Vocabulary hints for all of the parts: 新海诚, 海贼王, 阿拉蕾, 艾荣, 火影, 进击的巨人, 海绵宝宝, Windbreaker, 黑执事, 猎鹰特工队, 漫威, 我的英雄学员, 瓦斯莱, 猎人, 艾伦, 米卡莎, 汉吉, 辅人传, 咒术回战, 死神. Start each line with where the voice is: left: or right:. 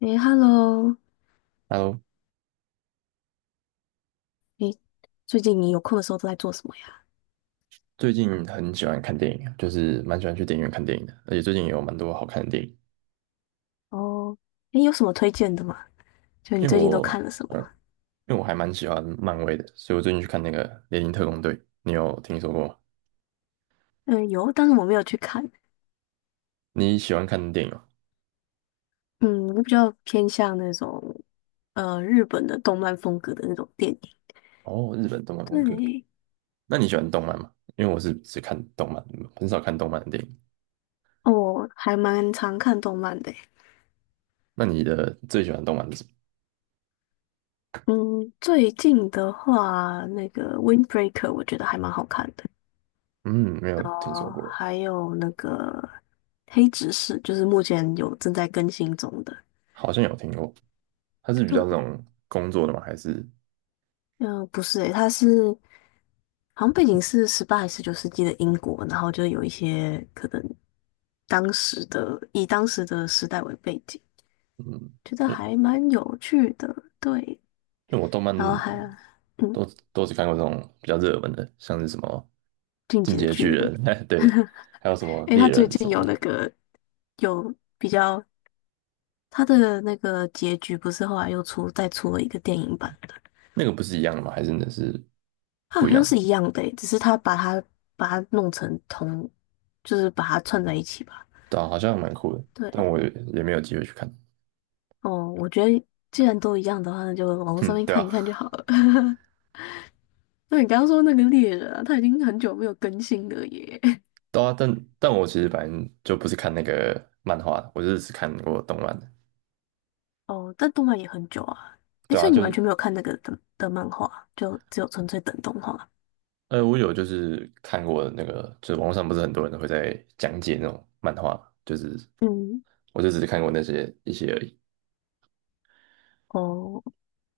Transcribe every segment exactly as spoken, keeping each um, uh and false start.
left: 诶 h e l l o
right: Hello，
left: 诶，最近你有空的时候都在做什么呀？
right: 最近很喜欢看电影啊就是蛮喜欢去电影院看电影的，而且最近也有蛮多好看的电影。
left: 哦，诶，有什么推荐的吗？就你
right: 因为
left: 最近都看
right: 我，
left: 了什么？
right: 呃，因为我还蛮喜欢漫威的，所以我最近去看那个《猎鹰特工队》，你有听说过吗？
left: 嗯，有，但是我没有去看。
right: 你喜欢看电影吗？
left: 嗯，我比较偏向那种呃日本的动漫风格的那种电影。
right: 哦，日本动漫风格。
left: 对，
right: 那你喜欢动漫吗？因为我是只看动漫，很少看动漫的电影。
left: 哦我还蛮常看动漫的诶。
right: 那你的最喜欢动漫是什么？
left: 嗯，最近的话，那个《Windbreaker》我觉得还蛮好看的。
right: 嗯，没有听说
left: 哦，
right: 过。
left: 还有那个《黑执事》，就是目前有正在更新中的。
right: 好像有听过。它是比较
left: 对，
right: 这种工作的吗？还是
left: 嗯、不是诶，它是好像背景是十八还是十九世纪的英国，然后就有一些可能当时的以当时的时代为背景，
right: 嗯？
left: 觉得
right: 因
left: 还蛮有趣的。对，
right: 因为我动漫
left: 然后还嗯，
right: 都都只看过这种比较热门的，像是什么
left: 《进
right: 《进
left: 击
right: 击
left: 的
right: 的
left: 巨
right: 巨
left: 人》，
right: 人》。对，还有什么
left: 诶，
right: 猎
left: 他最
right: 人什
left: 近
right: 么
left: 有那
right: 的。
left: 个有比较他的那个结局，不是后来又出再出了一个电影版的，
right: 那个不是一样的吗？还是的是
left: 他好
right: 不一
left: 像
right: 样
left: 是
right: 的？
left: 一样的诶，只是他把它把它弄成同，就是把它串在一起吧。
right: 对啊，好像蛮酷的，但
left: 对，
right: 我也也没有机会去看。
left: 哦，我觉得既然都一样的话，那就网络上
right: 哼，
left: 面
right: 对
left: 看一
right: 啊。
left: 看就好了。那你刚刚说那个猎人啊，他已经很久没有更新了耶。
right: 对啊，但但我其实反正就不是看那个漫画的，我就是只看过动漫的。
left: 哦，但动漫也很久啊。诶，
right: 对
left: 所
right: 啊，
left: 以你
right: 就
left: 完
right: 是
left: 全没有看那个的的漫画，就只有纯粹等动画。
right: 呃，我有就是看过那个，就是网络上不是很多人会在讲解那种漫画，就是
left: 嗯，
right: 我就只是看过那些一些而已。
left: 哦，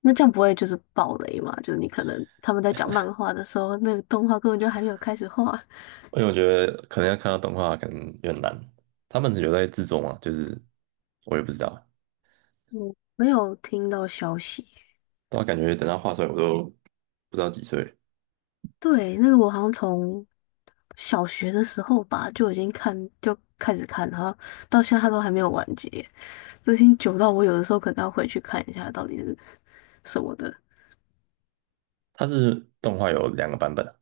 left: 那这样不会就是暴雷嘛？就是你可能他们在讲漫画的时候，那个动画根本就还没有开始画。
right: 因为我觉得可能要看到动画，可能有点难。他们有在制作嘛？就是我也不知道。
left: 嗯，没有听到消息。
right: 但我感觉等他画出来，我都不知道几岁了。
left: 对，那个我好像从小学的时候吧就已经看，就开始看，然后到现在它都还没有完结，就已经久到我有的时候可能要回去看一下到底是什么的。
right: 它是动画有两个版本啊，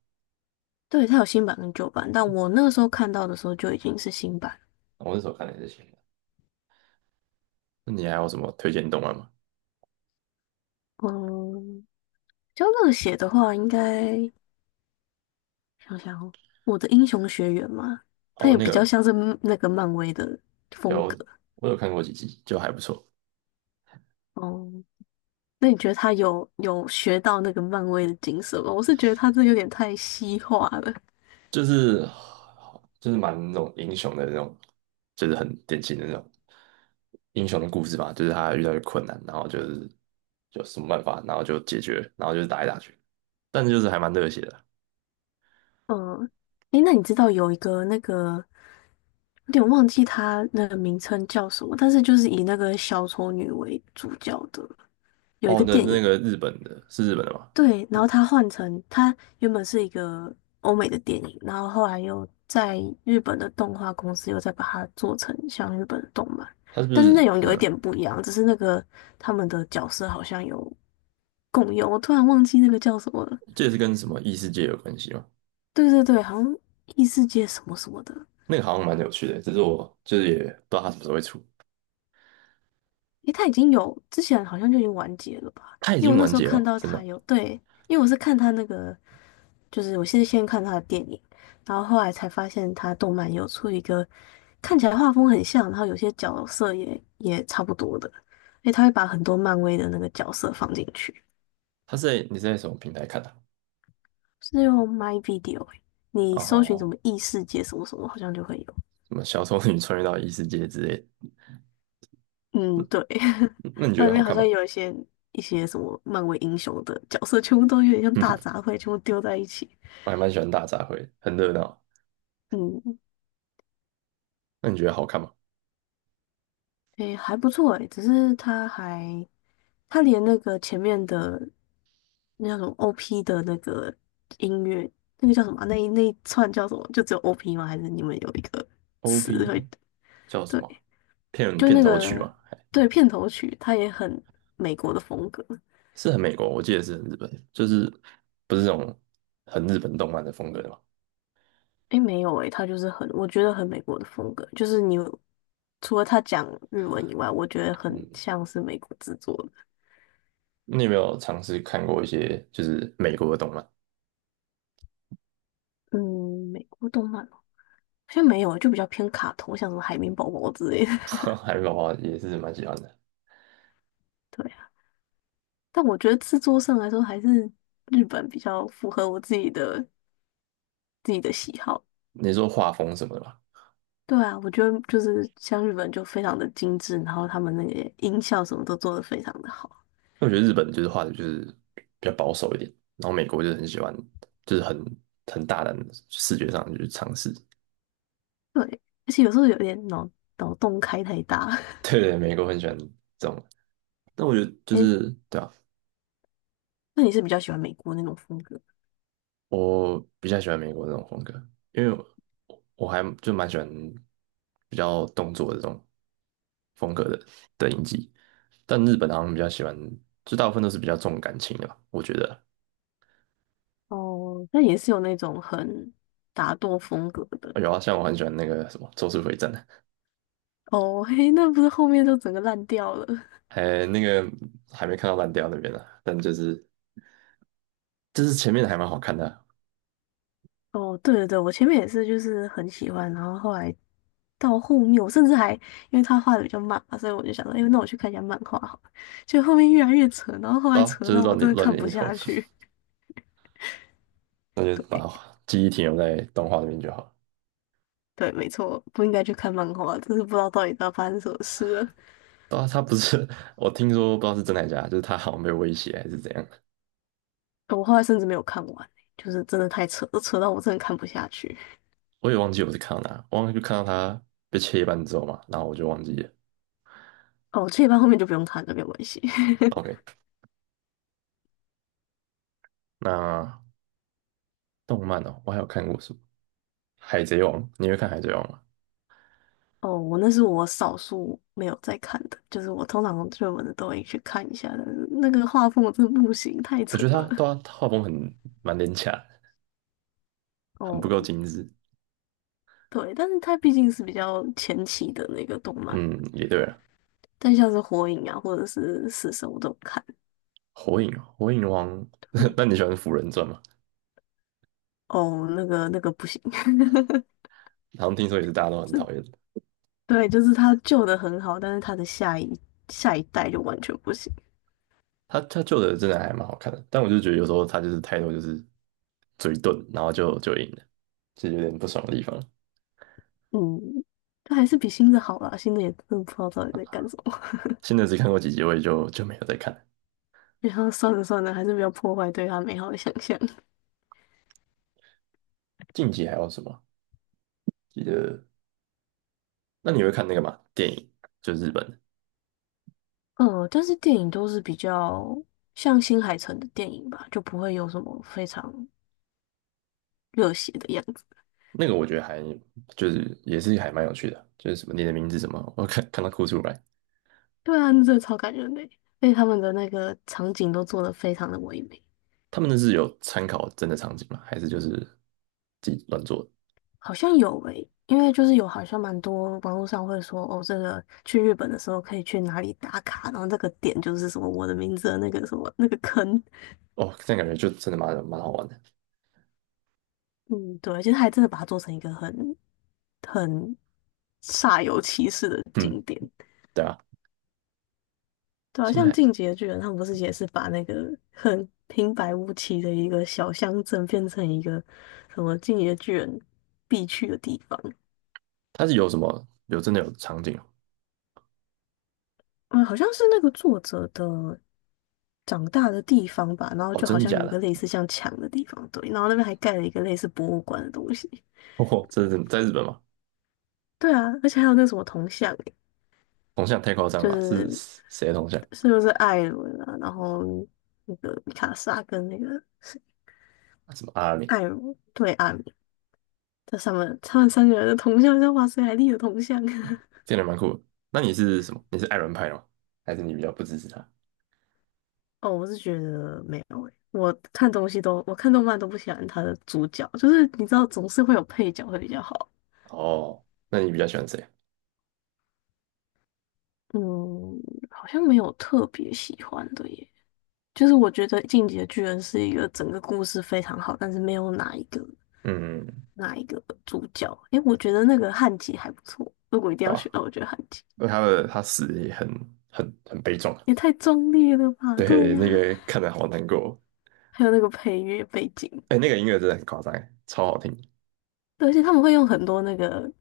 left: 对，它有新版跟旧版，但我那个时候看到的时候就已经是新版。
right: 我那时候看的也是新的。那你还有什么推荐动漫吗？
left: 嗯，比较热血的话，应该想想哦我的英雄学员嘛，它
right: 哦，
left: 也
right: 那
left: 比较
right: 个
left: 像是那个漫威的风
right: 有，
left: 格。
right: 我有看过几集，就还不错，
left: 哦、那你觉得他有有学到那个漫威的精神吗？我是觉得他这有点太西化了。
right: 就是就是蛮那种英雄的那种，就是很典型的那种英雄的故事吧，就是他遇到一个困难，然后就是有什么办法，然后就解决，然后就是打来打去。但是就是还蛮热血的。
left: 嗯，诶，那你知道有一个那个，有点忘记他那个名称叫什么，但是就是以那个小丑女为主角的，有一
right: 哦，
left: 个
right: 那
left: 电
right: 那
left: 影，
right: 个日本的是日本的吗？
left: 对，然后他换成他原本是一个欧美的电影，然后后来又在日本的动画公司又再把它做成像日本的动漫，
right: 他是不
left: 但是内
right: 是
left: 容有一点
right: 嗯，
left: 不一样，只是那个他们的角色好像有共油，我突然忘记那个叫什么了。
right: 这也是跟什么异世界有关系吗？
left: 对对对，好像异世界什么什么的。
right: 那个好像蛮有趣的，只是我就是也不知道它什么时候会出。
left: 诶，它已经有，之前好像就已经完结了吧？
right: 它已
left: 因为
right: 经
left: 我那
right: 完
left: 时候
right: 结
left: 看
right: 了，
left: 到
right: 真的
left: 它
right: 哦。
left: 有，对，因为我是看它那个，就是我是先看它的电影，然后后来才发现它动漫有出一个看起来画风很像，然后有些角色也也差不多的。诶，它会把很多漫威的那个角色放进去，
right: 它是在你是在什么平台看的
left: 是用 My Video，诶你
right: 啊？
left: 搜寻什
right: 哦，
left: 么异世界什么什么，好像就会有。
right: 什么小丑女穿越到异世界之类的？嗯，
left: 嗯，对，
right: 那你觉
left: 那
right: 得
left: 里
right: 好
left: 面好
right: 看
left: 像
right: 吗？
left: 有一些一些什么漫威英雄的角色，全部都有点像大杂烩，全部丢在一起。
right: 我还蛮喜欢大杂烩，很热闹。
left: 嗯，
right: 那你觉得好看吗
left: 诶，还不错诶，只是他还他连那个前面的那种 O P 的那个音乐，那个叫什么啊那一那一串叫什么？就只有 O P 吗？还是你们有一个词会？
right: ？O P 叫什么啊？
left: 对，
right: 片
left: 就
right: 片
left: 那
right: 头曲
left: 个
right: 吗？还
left: 对片头曲，它也很美国的风格。
right: 是很美国，我记得是很日本，就是不是这种很日本动漫的风格的嘛。
left: 诶，没有诶，他就是很，我觉得很美国的风格，就是你除了他讲日文以外，我觉得很
right: 嗯，
left: 像是美国制作的。
right: 你有没有尝试看过一些就是美国的动漫？
left: 嗯，美国动漫哦，好像没有，就比较偏卡通，像什么海绵宝宝之类的。
right: 海绵宝宝也是蛮喜欢的。
left: 对啊，但我觉得制作上来说，还是日本比较符合我自己的自己的喜好。
right: 你说画风什么的吧？
left: 对啊，我觉得就是像日本就非常的精致，然后他们那个音效什么都做得非常的好。
right: 因为我觉得日本就是画的就是比较保守一点，然后美国就是很喜欢，就是很很大胆的视觉上去尝试。
left: 对，而且有时候有点脑脑洞开太大。
right: 对对，美国很喜欢这种。但我觉得就
left: 诶
right: 是对啊，
left: 那你是比较喜欢美国那种风格
right: 我比较喜欢美国这种风格，因为我我还就蛮喜欢比较动作的这种风格的的影集，但日本好像比较喜欢，就大部分都是比较重感情的吧，我觉得
left: 哦？那也是有那种很打斗风格的
right: 有啊，像我很喜欢那个什么《咒术回战》。
left: 哦。嘿，那不是后面就整个烂掉了？
right: 还那个还没看到烂掉那边呢、啊但就是就是前面的还蛮好看的啊。
left: 哦，对对对，我前面也是，就是很喜欢，然后后来到后面，我甚至还因为他画的比较慢嘛，所以我就想说，哎，那我去看一下漫画好了。就后面越来越扯，然后后
right: 对
left: 来
right: 啊
left: 扯
right: 就是
left: 到我
right: 乱
left: 真
right: 点
left: 的
right: 乱
left: 看
right: 点
left: 不
right: 一通，
left: 下去。
right: 那 就
left: 对
right: 把记忆停留在动画那边就好。
left: 对，没错，不应该去看漫画，真是不知道到底在发生什么事了。
right: 对啊，他不是 我听说不知道是真还假，就是他好像被威胁还是怎样。
left: 我后来甚至没有看完欸，就是真的太扯了，扯到我真的看不下去。
right: 我也忘记我是看到哪，我忘就看到他被切一半之后嘛，然后我就忘记了。
left: 哦，这一半后面就不用看了，没有关系。
right: OK，那动漫哦，我还有看过什么？海贼王，你会看海贼王吗？
left: 哦，我那是我少数没有在看的，就是我通常追文的都会去看一下的，那个画风我真的不行，太
right: 我
left: 扯
right: 觉得他对
left: 了。
right: 啊他画风很蛮廉价的，很不
left: 哦，
right: 够精致。
left: 对，但是它毕竟是比较前期的那个动漫，
right: 嗯，也对了。
left: 但像是火影啊或者是死神我都有看。
right: 火影，火影王。
left: 对，
right: 那你喜欢《辅人传》吗？
left: 哦，那个那个不行，
right: 好像听说也是大家都很
left: 是，
right: 讨厌的。
left: 对，就是它旧的很好，但是它的下一下一代就完全不行。
right: 他他旧的真的还蛮好看的，但我就觉得有时候他就是态度就是嘴遁，然后就就赢了，是有点不爽的地方。
left: 嗯，它还是比新的好啦，新的也真的不知道到底在干什么。
right: 现在只看过几集，我也就就没有再看了。
left: 然后算了算了，还是不要破坏对他美好的想象。
right: 近期还有什么？记得，那你会看那个吗？电影就是日本的
left: 嗯，但是电影都是比较像新海诚的电影吧，就不会有什么非常热血的样子。
right: 那个，我觉得还就是也是还蛮有趣的，就是什么你的名字什么，我看看到哭出来。
left: 对啊，那真的超感人的欸，而且他们的那个场景都做得非常的唯美。
right: 他们那是有参考真的场景吗？还是就是自己乱做的？
left: 好像有诶，因为就是有好像蛮多网络上会说哦，这个去日本的时候可以去哪里打卡，然后这个点就是什么我的名字的那个什么那个坑。
right: 哦，这样感觉就真的蛮蛮好玩的。
left: 嗯，对，其实还真的把它做成一个很很煞有其事的
right: 嗯，
left: 景点。
right: 对啊。
left: 对啊，
right: 新
left: 像
right: 海诚
left: 《进击的巨人》，他们不是也是把那个很平白无奇的一个小乡镇变成一个什么《进击的巨人》必去的地方？
right: 他是有什么有真的有场景哦？
left: 嗯，好像是那个作者的长大的地方吧，然后
right: 哦，
left: 就好
right: 真的
left: 像
right: 假
left: 有一个
right: 的？
left: 类似像墙的地方，对，然后那边还盖了一个类似博物馆的东西。
right: 哦，这是在日本吗？
left: 对啊，而且还有那什么铜像欸，
right: 铜像太夸张了
left: 就
right: 吧，是
left: 是
right: 谁的铜像？
left: 是不是艾伦啊？然后那个米卡莎跟那个谁
right: 啊什么阿拉蕾，
left: 艾荣对艾这他们他们三个人的铜像像瓦斯莱立的铜像。
right: 这个人蛮酷的。那你是什么？你是爱伦派的吗？还是你比较不支持他？
left: 哦，我是觉得没有诶、我看东西都我看动漫都不喜欢他的主角，就是你知道总是会有配角会比较好。
right: 哦，那你比较喜欢谁？
left: 嗯，好像没有特别喜欢的耶。就是我觉得《进击的巨人》是一个整个故事非常好，但是没有哪一个
right: 嗯，
left: 哪一个主角。诶，我觉得那个汉吉还不错。如果一定
right: 对
left: 要选
right: 吧？
left: 的话，那我觉得汉吉。
right: 因为他的他死得也很很很悲壮，
left: 也太壮烈了吧？对
right: 对，那
left: 呀、
right: 个看得好难过。
left: 还有那个配乐背景，
right: 哎，那个音乐真的很夸张欸，超好听，
left: 对而且他们会用很多那个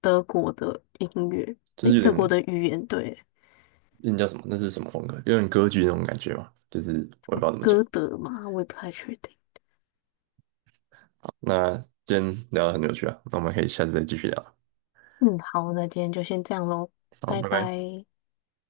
left: 德国的音乐，
right: 就
left: 诶，
right: 是有
left: 德
right: 点
left: 国的语言，对，
right: 那叫什么？那是什么风格？有点歌剧那种感觉嘛，就是我也不知道怎么讲。
left: 歌德嘛，我也不太确定。
right: 那今天聊得很有趣啊，那我们可以下次再继续聊。
left: 嗯，好，那今天就先这样喽，
right: 好，
left: 拜
right: 拜拜。
left: 拜。